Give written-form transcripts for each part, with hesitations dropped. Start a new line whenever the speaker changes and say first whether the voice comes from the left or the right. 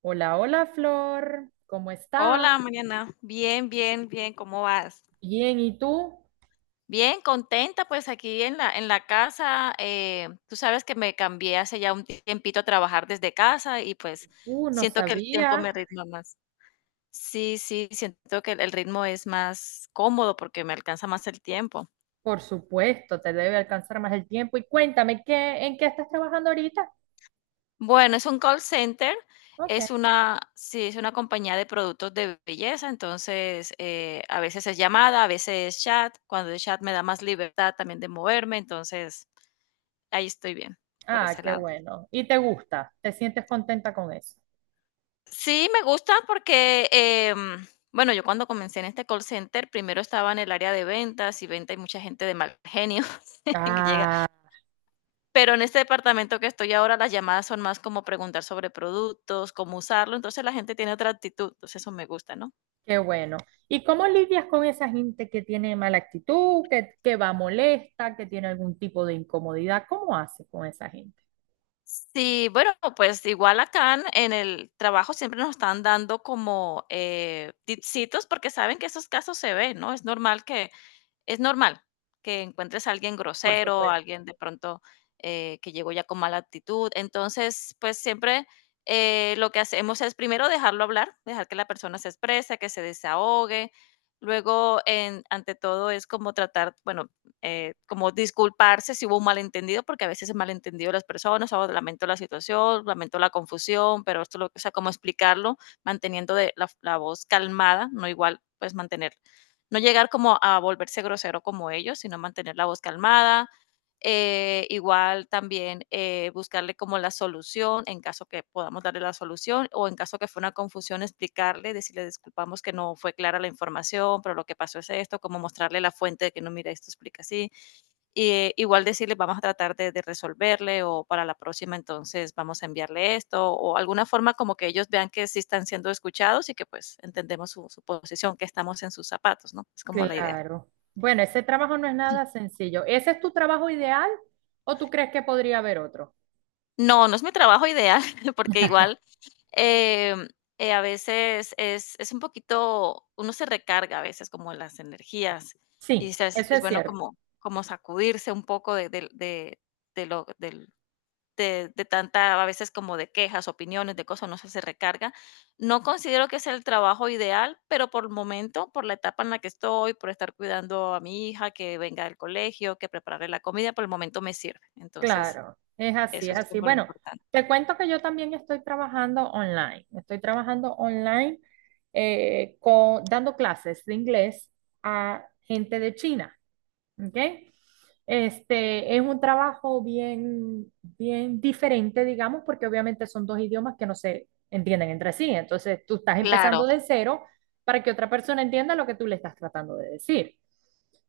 right: Hola, hola Flor, ¿cómo estás?
left: Hola, Mariana. Bien, bien, bien. ¿Cómo vas?
right: Bien, ¿y tú?
left: Bien, contenta, pues aquí en la casa. Tú sabes que me cambié hace ya un tiempito a trabajar desde casa y pues
right: No
left: siento que el tiempo
right: sabía.
left: me ritma más. Sí, sí, siento que el ritmo es más cómodo porque me alcanza más el tiempo.
right: Por supuesto, te debe alcanzar más el tiempo. Y cuéntame, ¿ en qué estás trabajando ahorita?
left: Bueno, es un call center,
right: Ok.
left: es una, sí, es una compañía de productos de belleza, entonces a veces es llamada, a veces es chat. Cuando es chat me da más libertad también de moverme, entonces ahí estoy bien, por
right: Ah,
left: ese
right: qué
left: lado.
right: bueno. ¿Y te gusta? ¿Te sientes contenta con eso?
left: Sí, me gusta porque, bueno, yo cuando comencé en este call center, primero estaba en el área de ventas y venta hay mucha gente de mal genio que llega,
right: Ah,
left: pero en este departamento que estoy ahora las llamadas son más como preguntar sobre productos, cómo usarlo, entonces la gente tiene otra actitud, entonces eso me gusta, ¿no?
right: qué bueno. ¿Y cómo lidias con esa gente que tiene mala actitud, que va molesta, que tiene algún tipo de incomodidad? ¿Cómo haces con esa gente?
left: Sí, bueno, pues igual acá en el trabajo siempre nos están dando como tipsitos porque saben que esos casos se ven, ¿no? Es normal que encuentres a alguien
right: Por
left: grosero, a
right: supuesto.
left: alguien de pronto que llegó ya con mala actitud. Entonces, pues siempre lo que hacemos es primero dejarlo hablar, dejar que la persona se exprese, que se desahogue. Luego, ante todo, es como tratar, bueno, como disculparse si hubo un malentendido, porque a veces es malentendido las personas, o lamento la situación, lamento la confusión, pero esto, lo, o sea, como explicarlo, manteniendo de la voz calmada, no igual, pues mantener, no llegar como a volverse grosero como ellos, sino mantener la voz calmada. Igual también buscarle como la solución, en caso que podamos darle la solución, o en caso que fue una confusión, explicarle, decirle disculpamos que no fue clara la información, pero lo que pasó es esto, como mostrarle la fuente de que no, mira, esto explica así y igual decirle, vamos a tratar de resolverle o para la próxima entonces vamos a enviarle esto o alguna forma como que ellos vean que sí están siendo escuchados y que pues entendemos su posición, que estamos en sus zapatos, ¿no? Es como la idea.
right: Claro. Bueno, ese trabajo no es nada sencillo. ¿Ese es tu trabajo ideal o tú crees que podría haber otro?
left: No, no es mi trabajo ideal porque igual em, a veces es un poquito, uno se recarga a veces como las energías y
right: Sí,
left: dice,
right: eso
left: es
right: es
left: bueno
right: cierto.
left: como, como sacudirse un poco de lo, del- de tanta, a veces como de quejas, opiniones, de cosas, uno se recarga. No considero que sea el trabajo ideal, pero por el momento, por la etapa en la que estoy, por estar cuidando a mi hija que venga del colegio, que prepararle la comida, por el momento me sirve. Entonces,
right: Claro, es así,
left: eso
right: es
left: es
right: así.
left: como lo
right: Bueno,
left: importante.
right: te cuento que yo también estoy trabajando online. Estoy trabajando online dando clases de inglés a gente de China. ¿Ok? Este, es un trabajo bien, bien diferente, digamos, porque obviamente son dos idiomas que no se entienden entre sí. Entonces, tú estás
left: Claro.
right: empezando de cero para que otra persona entienda lo que tú le estás tratando de decir.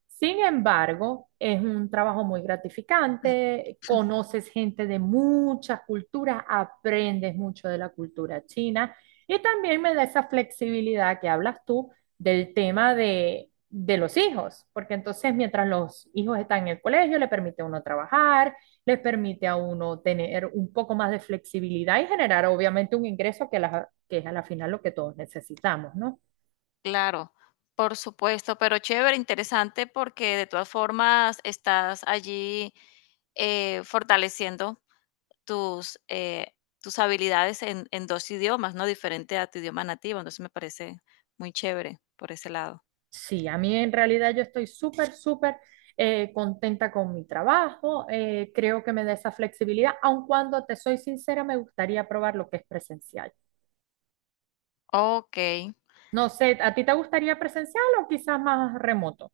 right: Sin embargo, es un trabajo muy gratificante, conoces gente de muchas culturas, aprendes mucho de la cultura china y también me da esa flexibilidad que hablas tú del tema de los hijos, porque entonces mientras los hijos están en el colegio, le permite a uno trabajar, les permite a uno tener un poco más de flexibilidad y generar obviamente un ingreso que es a la final lo que todos necesitamos, ¿no?
left: Claro, por supuesto, pero chévere, interesante porque de todas formas estás allí fortaleciendo tus, tus habilidades en dos idiomas, ¿no? Diferente a tu idioma nativo, entonces me parece muy chévere por ese lado.
right: Sí, a mí en realidad yo estoy súper, súper contenta con mi trabajo, creo que me da esa flexibilidad, aun cuando te soy sincera, me gustaría probar lo que es presencial.
left: Ok.
right: No sé, ¿a ti te gustaría presencial o quizás más remoto?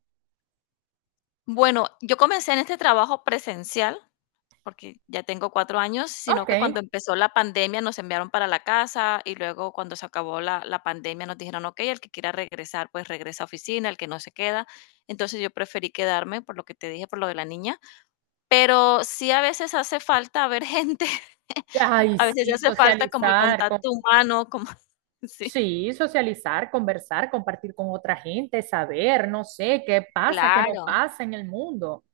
left: Bueno, yo comencé en este trabajo presencial. Porque ya tengo 4 años, sino
right: Ok.
left: que cuando empezó la pandemia nos enviaron para la casa y luego cuando se acabó la pandemia nos dijeron: "Okey, el que quiera regresar, pues regresa a oficina, el que no se queda". Entonces yo preferí quedarme por lo que te dije, por lo de la niña, pero sí a veces hace falta ver gente,
right: Ay,
left: a veces
right: sí,
left: hace falta como el
right: socializar, con,
left: contacto humano, como sí.
right: sí, socializar, conversar, compartir con otra gente, saber, no sé, qué pasa, qué no
left: Claro,
right: pasa en el mundo.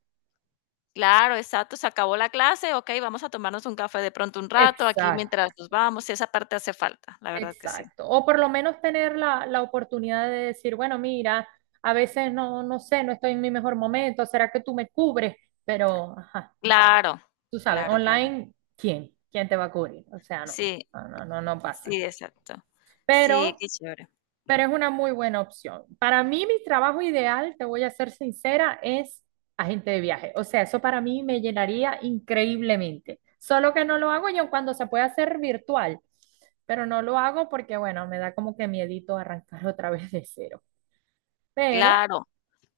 left: claro, exacto, se acabó la clase, okey, vamos a tomarnos un café de pronto un rato aquí mientras
right: Exacto,
left: nos vamos, sí, esa parte hace falta, la verdad que sí.
right: exacto. O por lo menos tener la oportunidad de decir, bueno, mira, a veces no, no sé, no estoy en mi mejor momento, ¿será que tú me cubres? Pero, ajá,
left: Claro,
right: tú sabes,
left: claro, claro.
right: online, ¿quién? ¿Quién te va a cubrir? O sea, no,
left: Sí,
right: no, no, no pasa.
left: sí, exacto. Sí,
right: Pero
left: qué chévere.
right: Pero es una muy buena opción. Para mí, mi trabajo ideal, te voy a ser sincera, es agente de viaje. O sea, eso para mí me llenaría increíblemente. Solo que no lo hago yo cuando se puede hacer virtual, pero no lo hago porque, bueno, me da como que miedito arrancar otra vez de cero. Pero
left: Claro,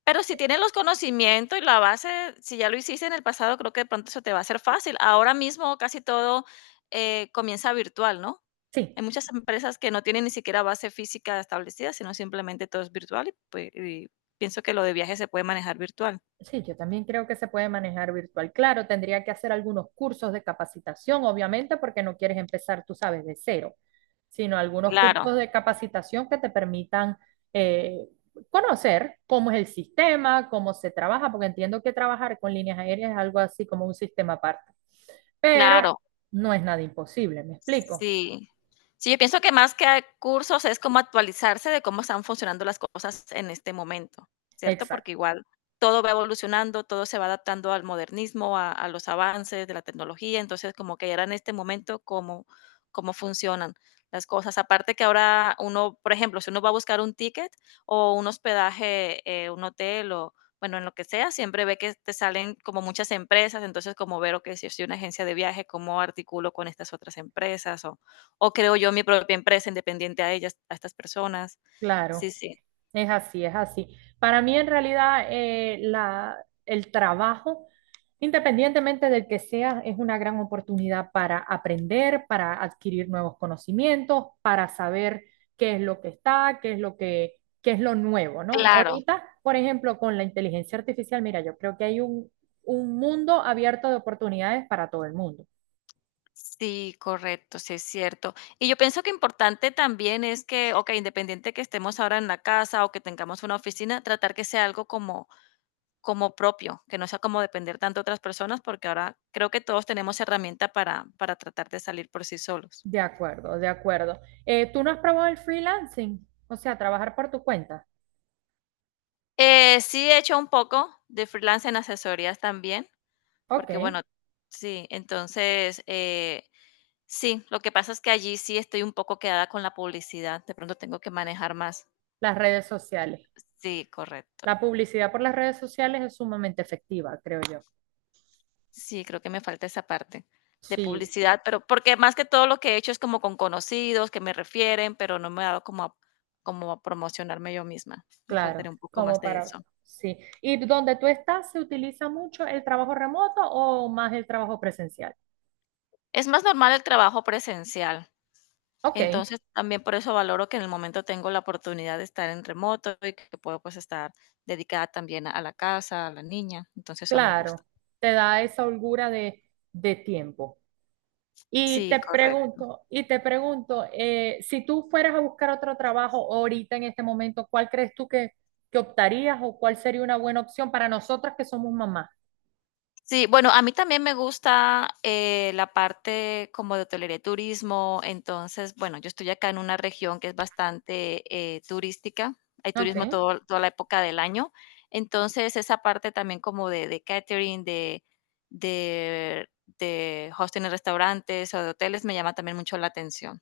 left: pero si tienes los conocimientos y la base, si ya lo hiciste en el pasado, creo que de pronto eso te va a ser fácil. Ahora mismo casi todo, comienza virtual, ¿no?
right: sí.
left: Hay muchas empresas que no tienen ni siquiera base física establecida, sino simplemente todo es virtual y, pues, y pienso que lo de viajes se puede manejar virtual.
right: Sí, yo también creo que se puede manejar virtual. Claro, tendría que hacer algunos cursos de capacitación, obviamente, porque no quieres empezar, tú sabes, de cero, sino algunos
left: Claro,
right: cursos de capacitación que te permitan eh, conocer cómo es el sistema, cómo se trabaja, porque entiendo que trabajar con líneas aéreas es algo así como un sistema aparte, pero
left: claro.
right: no es nada imposible, ¿me explico?
left: Sí. Sí, yo pienso que más que a cursos es como actualizarse de cómo están funcionando las cosas en este momento, ¿cierto? Porque
right: Exacto,
left: igual todo va evolucionando, todo se va adaptando al modernismo, a los avances de la tecnología, entonces como que era en este momento cómo, cómo funcionan las cosas. Aparte que ahora uno, por ejemplo, si uno va a buscar un ticket o un hospedaje, un hotel o, bueno, en lo que sea, siempre ve que te salen como muchas empresas, entonces como ver, que si soy una agencia de viaje, cómo articulo con estas otras empresas o creo yo mi propia empresa independiente a ellas, a estas personas.
right: claro.
left: Sí, sí.
right: Es así, es así. Para mí, en realidad, el trabajo, independientemente del que sea, es una gran oportunidad para aprender, para adquirir nuevos conocimientos, para saber qué es lo que está, qué es lo que, qué es lo nuevo, ¿no?
left: Claro.
right: Ahorita, por ejemplo, con la inteligencia artificial, mira, yo creo que hay un mundo abierto de oportunidades para todo el mundo.
left: Sí, correcto, sí es cierto. Y yo pienso que importante también es que, ok, independiente que estemos ahora en la casa o que tengamos una oficina, tratar que sea algo como, como propio, que no sea como depender tanto de otras personas, porque ahora creo que todos tenemos herramienta para tratar de salir por sí solos.
right: De acuerdo, de acuerdo. ¿Tú no has probado el freelancing? O sea, trabajar por tu cuenta.
left: Sí, he hecho un poco de freelance en asesorías también,
right: Ok,
left: porque bueno, sí, entonces, sí, lo que pasa es que allí sí estoy un poco quedada con la publicidad, de pronto tengo que manejar más.
right: las redes sociales.
left: Sí,
right: La
left: correcto.
right: publicidad por las redes sociales es sumamente efectiva, creo yo.
left: Sí, creo que me falta esa parte de
right: Sí,
left: publicidad, pero porque más que todo lo que he hecho es como con conocidos que me refieren, pero no me he dado como a promocionarme yo misma. Me faltaría
right: claro,
left: un poco más
right: como
left: de
right: para,
left: eso.
right: sí. ¿Y donde tú estás se utiliza mucho el trabajo remoto o más el trabajo presencial?
left: Es más normal el trabajo presencial.
right: Ok,
left: Entonces, también por eso valoro que en el momento tengo la oportunidad de estar en remoto y que puedo, pues, estar dedicada también a la casa, a la niña, entonces eso me gusta.
right: claro, te da esa holgura de tiempo.
left: Sí, correcto.
right: Y te pregunto, si tú fueras a buscar otro trabajo ahorita en este momento, ¿cuál crees tú que optarías o cuál sería una buena opción para nosotras que somos mamás?
left: Sí, bueno, a mí también me gusta, la parte como de hotelería y turismo. Entonces, bueno, yo estoy acá en una región que es bastante, turística. Hay turismo
right: Ok.
left: todo toda la época del año. Entonces, esa parte también como de catering, de de hosting en restaurantes o de hoteles me llama también mucho la atención.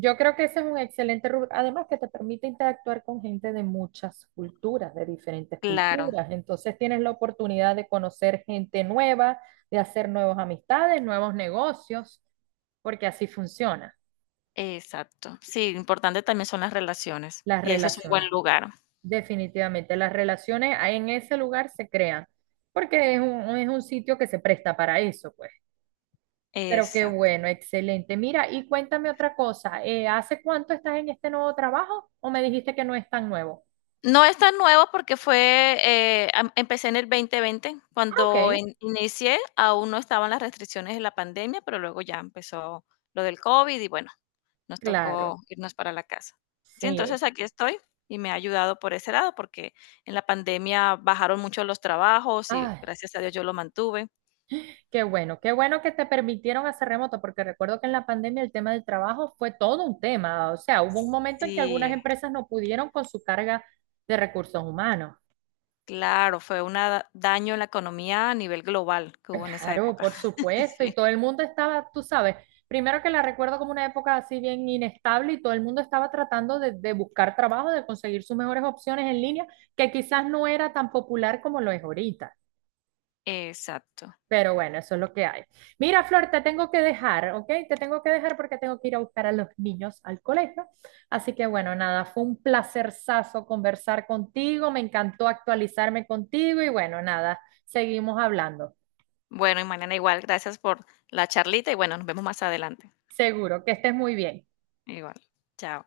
right: Yo creo que ese es un excelente rubro, además que te permite interactuar con gente de muchas culturas, de diferentes
left: Claro,
right: culturas. Entonces tienes la oportunidad de conocer gente nueva, de hacer nuevas amistades, nuevos negocios, porque así funcionan
left: exacto. Sí, importante también son las relaciones,
right: las
left: y eso es un
right: relaciones.
left: buen lugar.
right: Definitivamente, las relaciones ahí en ese lugar se crean, porque es es un sitio que se presta para eso, pues. Pero qué
left: Exacto.
right: bueno, excelente. Mira, y cuéntame otra cosa, ¿hace cuánto estás en este nuevo trabajo o me dijiste que no es tan nuevo?
left: No es tan nuevo porque fue, am empecé en el 2020,
right: Ah,
left: cuando
right: ok.
left: in inicié aún no estaban las restricciones de la pandemia, pero luego ya empezó lo del COVID y bueno, nos
right: Claro,
left: tocó irnos para la casa. Sí,
right: sí.
left: entonces aquí estoy y me ha ayudado por ese lado, porque en la pandemia bajaron mucho los trabajos y
right: Ay,
left: gracias a Dios yo lo mantuve.
right: qué bueno que te permitieron hacer remoto, porque recuerdo que en la pandemia el tema del trabajo fue todo un tema. O sea, hubo un momento en que algunas
left: Sí,
right: empresas no pudieron con su carga de recursos humanos.
left: claro, fue un daño en la economía a nivel global que hubo en esa
right: Claro,
left: época.
right: por supuesto, y
left: Sí,
right: todo el mundo estaba, tú sabes, primero que la recuerdo como una época así bien inestable y todo el mundo estaba tratando de buscar trabajo, de conseguir sus mejores opciones en línea, que quizás no era tan popular como lo es ahorita.
left: exacto.
right: Pero bueno, eso es lo que hay. Mira, Flor, te tengo que dejar, ¿ok? Te tengo que dejar porque tengo que ir a buscar a los niños al colegio. Así que bueno, nada, fue un placerzazo conversar contigo, me encantó actualizarme contigo y bueno, nada, seguimos hablando.
left: Bueno, y mañana igual. Gracias por la charlita y bueno, nos vemos más adelante.
right: Seguro que estés muy bien.
left: Igual. Chao.